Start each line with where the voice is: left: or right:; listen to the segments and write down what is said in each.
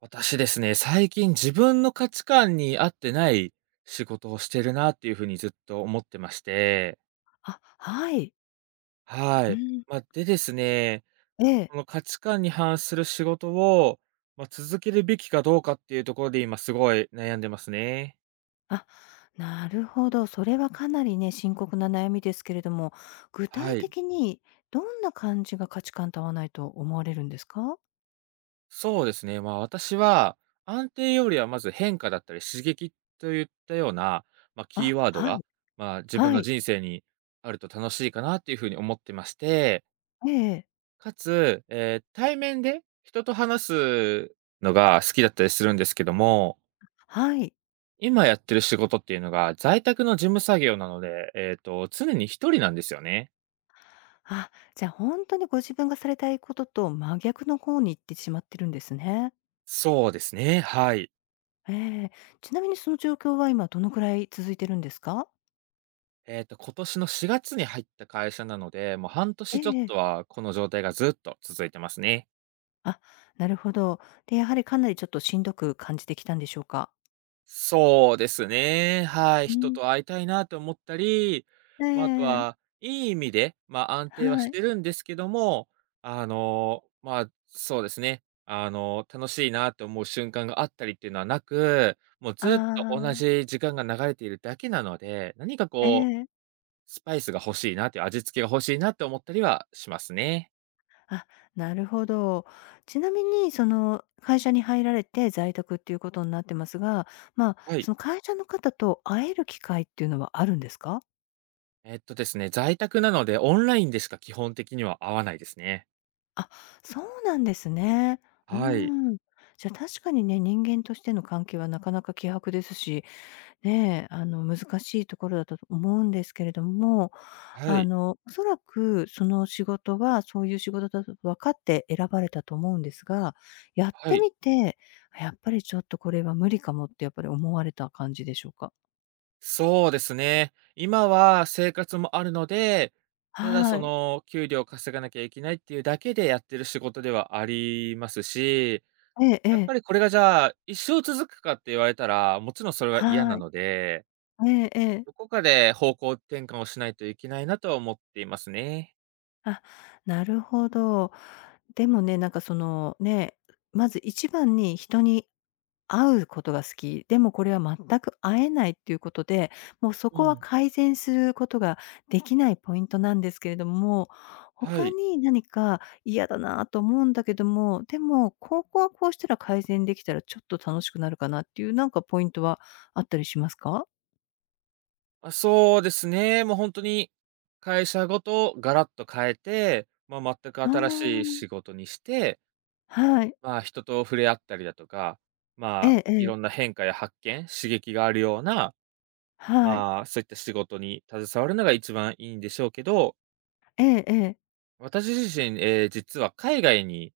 right: 私ですね、最近自分の価値観に合ってない仕事をしてるなっていうふうにずっと思ってまして、
left: あ、はい。
right: は
left: う
right: い。
left: ん。
right: まあ、でですね、
left: ええ。
right: この価値観に反する仕事を、まあ、続けるべきかどうかっていうところで今すごい悩んでますね。
left: あ、なるほど。それはかなりね、深刻な悩みですけれども、具
right: は
left: 体
right: い。
left: 的にどんな感じが価値観と合わないと思われるんですか？
right: そうですね。まあ私は安定よりはまず変化だったり刺激といったような、まあ、キー
left: あ、
right: ワード
left: は
right: が、
left: い。
right: まあ、自分
left: は
right: の
left: い。
right: 人生にあると楽しいかなっていうふうに思ってまして、
left: ええ、
right: かつ、対面で人と話すのが好きだったりするんですけども、
left: はい。
right: 今やってる仕事っていうのが、在宅の事務作業なので、常に一人なんですよね。
left: あ、じゃあ本当にご自分がされたいことと真逆の方に行ってしまってるんですね。
right: そうですね、はい。
left: ええ。ちなみにその状況は今どのくらい続いてるんですか？
right: 今年の4月に入った会社なので、もう半
left: え
right: 年ちょっ
left: ええ
right: と
left: え。
right: はこの状態がずっと続いてますね。
left: あ、なるほど。で、やはりかなりちょっとしんどく感じてきたんでしょうか？
right: そうですね。はい。
left: う
right: 人
left: ん。
right: と会いたいなと思ったり、
left: え
right: まあ、あと
left: え、
right: は、いい意味で、まあ、安定はし
left: はい。
right: てるんですけども、ま、あそうですね、楽しいなと思う瞬間があったりっていうのはなく、もうずっと
left: あ
right: 同
left: あ、
right: じ時間が流れているだけなので、何か
left: え
right: こう、
left: え。
right: スパイスが欲しいなっていう味付けが欲しいなって思ったりはしますね。
left: あ、なるほど。ちなみにその会社に入られて在宅っていうことになってますが、まあ、
right: はい。
left: その会社の方と会える機会っていうのはあるんですか？
right: ですね、在宅なので、オンラインでしか基本的には会わないですね。
left: あ、そうなんですね。うー
right: はい。
left: ん。じゃ、確かにね、人間としての関係はなかなか希薄ですし、ねえ、あの、難しいところだと思うんですけれども、
right: は
left: あ
right: い。
left: の、おそらくその仕事はそういう仕事だと分かって選ばれたと思うんですが、やっ
right: は
left: て
right: い。
left: みて、やっぱりちょっとこれは無理かもってやっぱり思われた感じでしょうか？
right: そうですね。今は生活もあるので、ただそ
left: はい。
right: の、給料を稼がなきゃいけないっていうだけでやってる仕事ではありますし、
left: えええ
right: やっぱ
left: え。
right: りこれがじゃあ、一生続くかって言われたら、もちろんそれは嫌
left: は
right: な
left: い。
right: ので、
left: ええええ。
right: どこかで方向転換をしないといけないなとは思っていますね。
left: あ、なるほど。でもね、なんかそのね、まず一番に人に会うことが好き、でもこれは全く会えないっていうことで、もうそ
right: う
left: こは
right: ん。
left: 改善することができないポイントなんですけれども、
right: は
left: 他
right: い。
left: に何か嫌だなと思うんだけども、でもここはこうしたら改善できたらちょっと楽しくなるかなっていうなんかポイントはあったりしますか？
right: あ、そうですね。もう本当に、会社ごとガラッと変えて、まあ、全く新しい
left: あ
right: 仕事にして
left: あ、はい。
right: まあ、人と触れ合ったりだとか、ま
left: え
right: あ、
left: ええ
right: い
left: え。
right: ろんな変化や発見、刺激があるような、
left: はい。
right: まあ、そういった仕事に携わるのが一番いいんでしょうけど、
left: ええええ。
right: 私自身、実は海外に、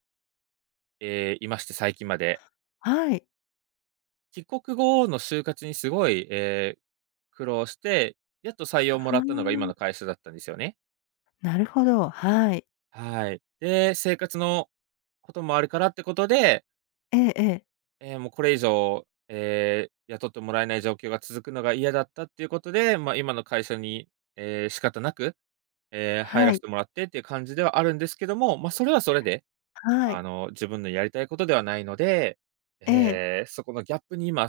right: いまして、最近まで。
left: はい。
right: 帰国後の就活にすごい、苦労して、やっと採
left: あ
right: 用もらったのが今の
left: あ、
right: 会社だったんですよね。
left: なるほど、はい。
right: はい。で、生活のこともあるからってことで、
left: ええええ。
right: もうこれ以上、雇ってもらえない状況が続くのが嫌だったっていうことで、まあ、今の会社に、仕方なく、入ら
left: は
right: せ
left: い、
right: てもらってっていう感じではあるんですけども、まあ、それはそれで、
left: はい。
right: 自分のやりたいことではないので、
left: ええ。
right: ええ、そこのギャップに今、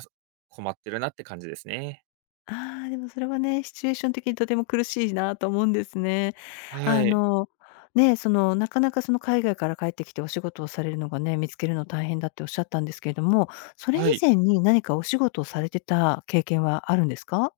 right: 困ってるなって感じですね。
left: ああ、でもそれはね、シチュエーション的にとても苦しいなと思うんですね。
right: は
left: あ
right: い。
left: の、ね、その、なかなかその海外から帰ってきてお仕事をされるのがね、見つけるの大変だっておっしゃったんですけれども、それ以
right: はい、
left: 前に何かお仕事をされてた経験はあるんですか？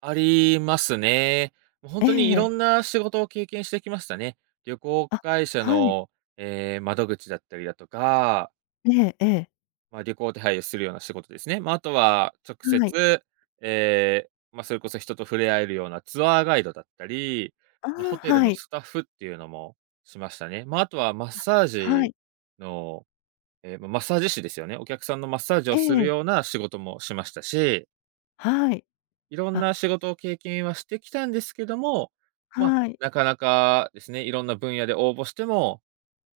right: ありますね。もう本当にいろ
left: ええ、
right: んな仕事を経験してきましたね。旅行
left: あ、
right: 会社
left: はい。
right: の、ええ、窓口だったりだとか
left: ええええ。
right: まあ、旅行を手配をするような仕事ですね。まあ、あとは直
left: はい。
right: 接、ええ、まあ、それこそ人と触れ合えるようなツアーガイドだったり、
left: あ
right: ま、ホ
left: あ、
right: テル
left: は
right: の
left: い。
right: スタッフっていうのもしましたね。まあ、あとはマッサー
left: は
right: ジ
left: い。
right: の、ええ、ま、マッサージ師ですよね。お客さんのマッサージ
left: え
right: をする
left: え。
right: ような仕事もしましたし、
left: はい。
right: いろん
left: あ、
right: な仕事を経験はしてきたんですけども、まあ、
left: はい。
right: なかなかですね、いろんな分野で応募しても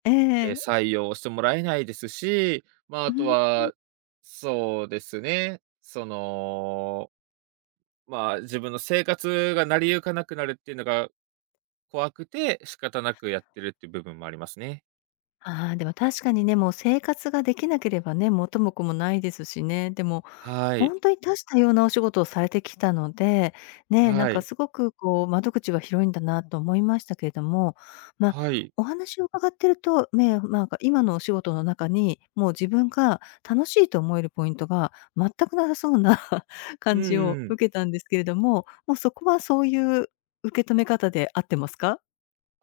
left: ええ。
right: 採用してもらえないですし、まあ、あ
left: う
right: と
left: ん。
right: は、そうですね、その、まあ、自分の生活が成り行かなくなるっていうのが怖くて、仕方なくやってるっていう部分もありますね。
left: ああ、でも確かにね、もう生活ができなければね、元も子もないですしね。でも、
right: は
left: ほ
right: い。
left: んとに多種多様なお仕事をされてきたので、ね、なん
right: は
left: か
right: い。
left: すごくこう、窓口は広いんだなと思いましたけれども、ま、
right: はい。
left: お話を伺ってると、ね、なんか今のお仕事の中に、もう自分が楽しいと思えるポイントが全くなさそうな
right: う
left: 感
right: ん
left: じ
right: う
left: を
right: ん。
left: 受けたんですけれども、もうそこはそういう受け止め方で合ってますか？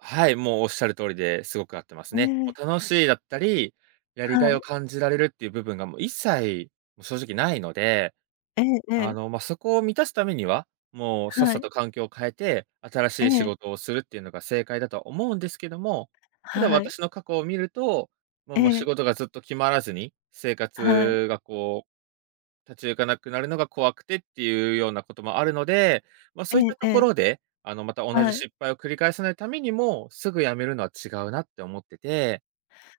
right: はい、もうおっしゃる通りですごく合ってます
left: え
right: ね。もう
left: え、
right: 楽しいだったり、やりが
left: は
right: いを
left: い。
right: 感じられるっていう部分がもう一切、もう正直ないので
left: ええええ、
right: まあ、そこを満たすためには、もうさっ
left: は
right: さ
left: い、
right: と環境を変えて、新
left: え
right: しい仕
left: え。
right: 事をするっていうのが正解だとは思うんですけども、ただ
left: はい。
right: 私の過去を見ると、もう
left: え
right: もう仕
left: え、
right: 事がずっと決まらずに、生
left: はい。
right: 活がこう立ち行かなくなるのが怖くてっていうようなこともあるので、まあ、そ
left: え
right: ういったと
left: ええ
right: こ
left: え、
right: ろで、また同じ
left: はい。
right: 失敗を繰り返さないためにも、すぐ辞めるのは違うなって思ってて、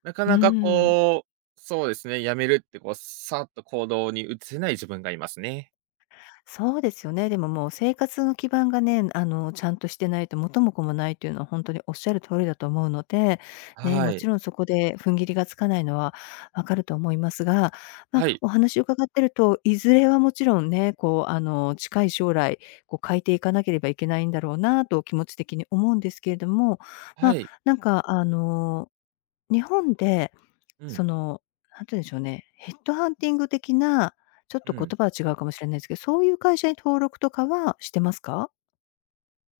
right: なか
left: うー
right: なか
left: ん。
right: こう、そうですね、辞めるってこう、さっと行動に移せない自分がいますね。
left: そうですよね。でももう生活の基盤がね、あの、ちゃんとしてないと元も子もないというのはほんとにおっしゃる通りだと思うので、ね、
right: は
left: も
right: い。
left: ちろんそこで踏ん切りがつかないのはわかると思いますが、ま、
right: はい。
left: お話を伺ってると、いずれはもちろんね、こう、あの、近い将来、こう変えていかなければいけないんだろうなと気持ち的に思うんですけれども、
right: は
left: ま、
right: い。
left: なんかあの、日本で
right: うん、
left: その、なんて言うんでしょうね、ヘッドハンティング的な、ちょっ
right: う
left: と言
right: ん。
left: 葉は違うかもしれないですけど、そういう会社に登録とかはしてますか？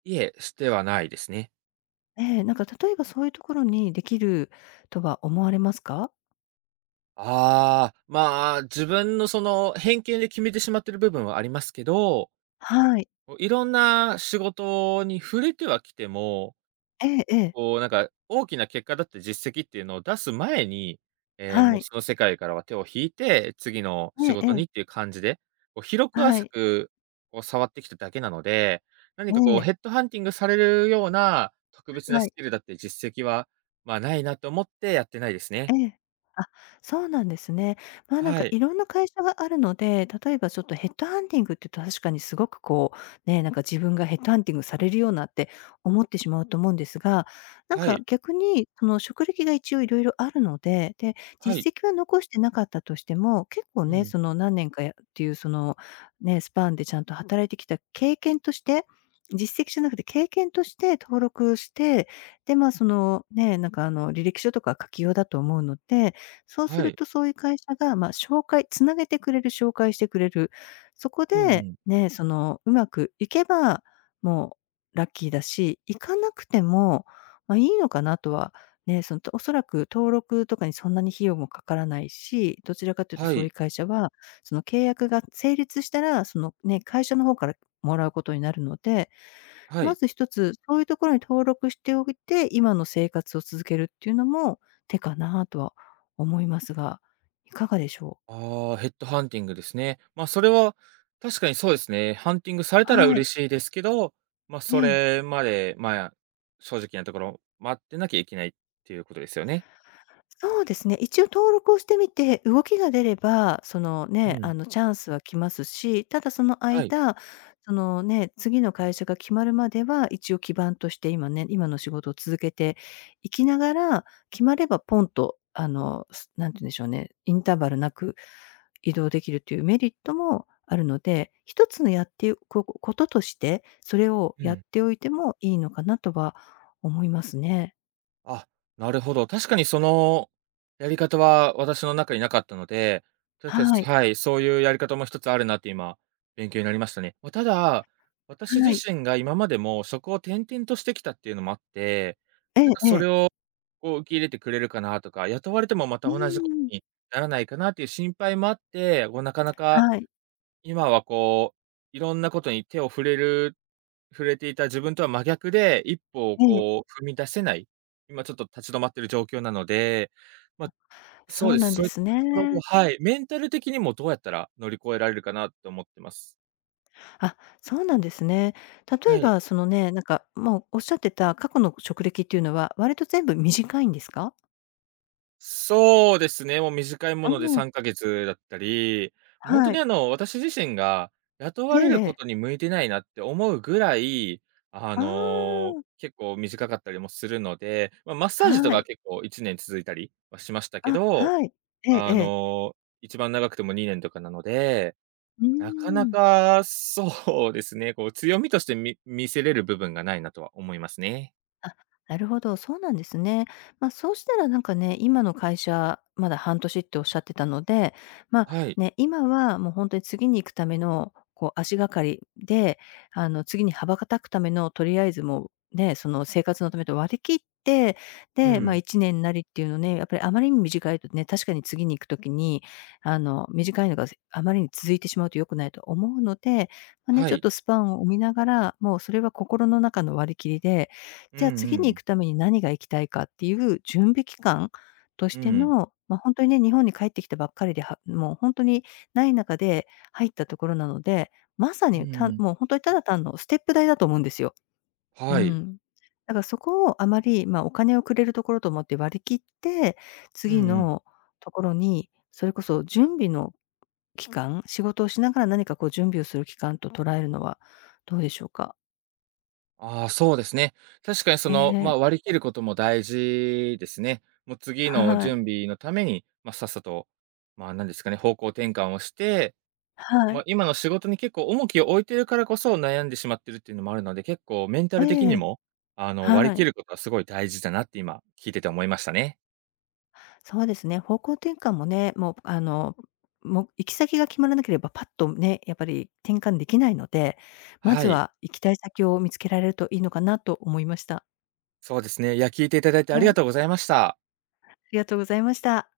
right: いえ、してはないですね。
left: ええ、なんか例えばそういうところにできるとは思われますか？
right: ああ、まあ、自分のその偏見で決めてしまってる部分はありますけど、
left: はい。
right: いろんな仕事に触れてはきても
left: ええええ。
right: こうなんか、大きな結果だったり実績っていうのを出す前に、
left: は
right: もう
left: い。
right: その世界からは手を引いて、次の
left: え
right: 仕
left: ええ
right: 事に
left: え。
right: っていう感じで、こう広く
left: は
right: 浅
left: い。
right: く、こう触ってきただけなので、何
left: え
right: かこうヘ
left: え。
right: ッドハンティングされるような特別な
left: は
right: ス
left: い。
right: キルだって実績は、まあ、ないなと思ってやってないですね。
left: ええ。あ、そうなんですね。まあ、なん
right: は
left: か
right: い、
left: いろんな会社があるので、例えばちょっとヘッドハンティングって言うと確かにすごくこう、ね、なんか自分がヘッドハンティングされるようなって思ってしまうと思うんですが、なん
right: は
left: か
right: い、
left: 逆にその職歴が一応いろいろあるので、で、
right: はい、
left: 実績は残してなかったとしても、結構
right: う
left: ね、
right: ん、
left: その何年かやっていうその、ね、スパンでちゃんと働いてきた経験として、実績じゃなくて経験として登録して、で、まあ、その、ね、なんか、あの、履歴書とか書きようだと思うので、そうす
right: は
left: る
right: い、
left: とそういう会社が、まあ、紹介つなげてくれる、紹介してくれる。そこ
right: う
left: で、
right: ん、
left: ね、その、うまくいけば、もうラッキーだし、いかなくても、まあ、いいのかなとは、ね、その、おそらく登録とかにそんなに費用もかからないし、どちらかというと
right: は
left: そうい
right: い、
left: う会社は、その契約が成立したら、その、ね、会社の方からもらうことになるので、
right: は
left: ま
right: い。
left: ず一つ、そういうところに登録しておいて、今の生活を続けるっていうのも手かなとは思いますが、いかがでしょう？
right: ああ、ヘッドハンティングですね。まあ、それは確かにそうですね。ハンティングされたら
left: はい。
right: 嬉しいですけど、まあ、
left: え
right: そ
left: え。
right: れまで、まあ、正直なところ、待ってなきゃいけないっていうことですよね。
left: そうですね、一応登録をしてみて、動きが出れば、その
right: う
left: ね、
right: ん。
left: あのチャンスは来ますし、ただその
right: はい。
left: 間、そのね、次の会社が決まるまでは、一応基盤として今ね、今の仕事を続けていきながら、決まればポンとあの、なんて言うんでしょうね、インターバルなく移動できるというメリットもあるので、一つのやっていうここととして、それを
right: う
left: や
right: ん。
left: っておいてもいいのかなとは思いますね。
right: あ、なるほど。確かにそのやり方は私の中になかったので、確かに
left: はい、
right: はい、そういうやり方も一つあるなって今、勉強になりましたね。ま、ただ、私自
left: はい。
right: 身が今までも職を転々としてきたっていうのもあって、
left: え
right: なん
left: え
right: か
left: え
right: それ
left: え。
right: をこう受け入れてくれるかなとか、雇われてもまた
left: う
right: 同じこ
left: ーん、
right: とにならないかなっていう心配もあって、こうなかなか
left: はい。
right: 今はこう、いろんなことに手を触れていた自分とは真逆で、一歩を
left: ええ、
right: こう踏み出せない、今ちょっと立ち止まってる状況なので、まあ、そ
left: そ
right: う
left: う
right: で
left: な
right: す。
left: ん
right: そ
left: で
right: ういっ
left: す
right: たところも
left: ね。
right: はい、メンタル的にもどうやったら乗り越えられるかなと思ってます。
left: あ、そうなんですね。例
right: は
left: え
right: い。
left: ばそのね、なんか、もうおっしゃってた過去の職歴っていうのは、割と全部短いんですか？
right: そうですね、もう短いも
left: う
right: ので
left: ん、
right: 3ヶ月だったり、もうほんと
left: は
right: に
left: い。
right: 私自身が雇
left: え
right: わ
left: え
right: れる
left: え
right: こ
left: え。
right: とに向いてないなって思うぐらい、
left: ああ、
right: 結構短かったりもするので、ま、マッサージと
left: は
right: か
left: い。
right: 結構1年続いたりはしましたけ
left: あ、
right: ど、
left: はい。ええ
right: あ
left: ええ。
right: の、一番長くても2年とかなので、
left: うー
right: なかな
left: ん。
right: かそうですね、こう強みとして見せれる部分がないなとは思いますね。
left: あ、なるほど、そうなんですね。まあ、そうしたらなんかね、今の会社、まだ半年っておっしゃってたので、ま、
right: はい。
left: ね、今はもう本当に次に行くための、こう足がかりで、あの、次に羽ばたくためのとりあえずもう、ね、その生活のためと割り切って、
right: う
left: で、ま、
right: ん。
left: 1年なりっていうのね、やっぱりあまりに短いとね、確かに次に行くときに、あの、短いのがあまりに続いてしまうと良くないと思うので、ま、ね、
right: は
left: ちょっ
right: い。
left: とスパンを見ながら、もうそれは心の中の割り切りで、
right: うん
left: じゃあ
right: う
left: 次に行
right: ん。
left: くために何が行きたいかっていう準備期間とし
right: う
left: て
right: ん。
left: の、ま、ほんとにね、日本に帰ってきたばっかりで、はもうほんとにない中で入ったところなので、まさ
right: う
left: に、
right: ん。
left: もうほんとにただ単のステップ代だと思うんですよ。う
right: はい。
left: ん。だからそこをあまり、ま、お金をくれるところと思って割り切って、
right: うんう
left: 次
right: ん。
left: のところに、それこそ準備の期間、仕事をしながら何かこう準備をする期間と捉えるのはどうでしょうか？
right: ああ、そうですね。確かにそ
left: え
right: の、ま
left: え、
right: あ、割り切ることも大事ですね。もう次の
left: はい。
right: 準備のために、まあ、さっさと、ま、あ何ですかね、方向転換をして、
left: は
right: まあ、
left: い。
right: 今の仕事に結構重きを置いてるからこそ悩んでしまってるっていうのもあるので、結構メンタ
left: え
right: ル的に
left: え。
right: も、割り
left: は
right: 切
left: い。
right: ることはすごい大事だなって今聞いてて思いましたね。
left: そうですね、方向転換もね、もうあの、もう行き先が決まらなければ、パッとね、やっぱり転換できないので、ま
right: は
left: ず
right: い、
left: は行きたい先を見つけられるといいのかなと思いました。
right: そうですね。いや、聞いていただいてあ
left: は
right: りが
left: い、
right: とうございました。
left: ありがとうございました。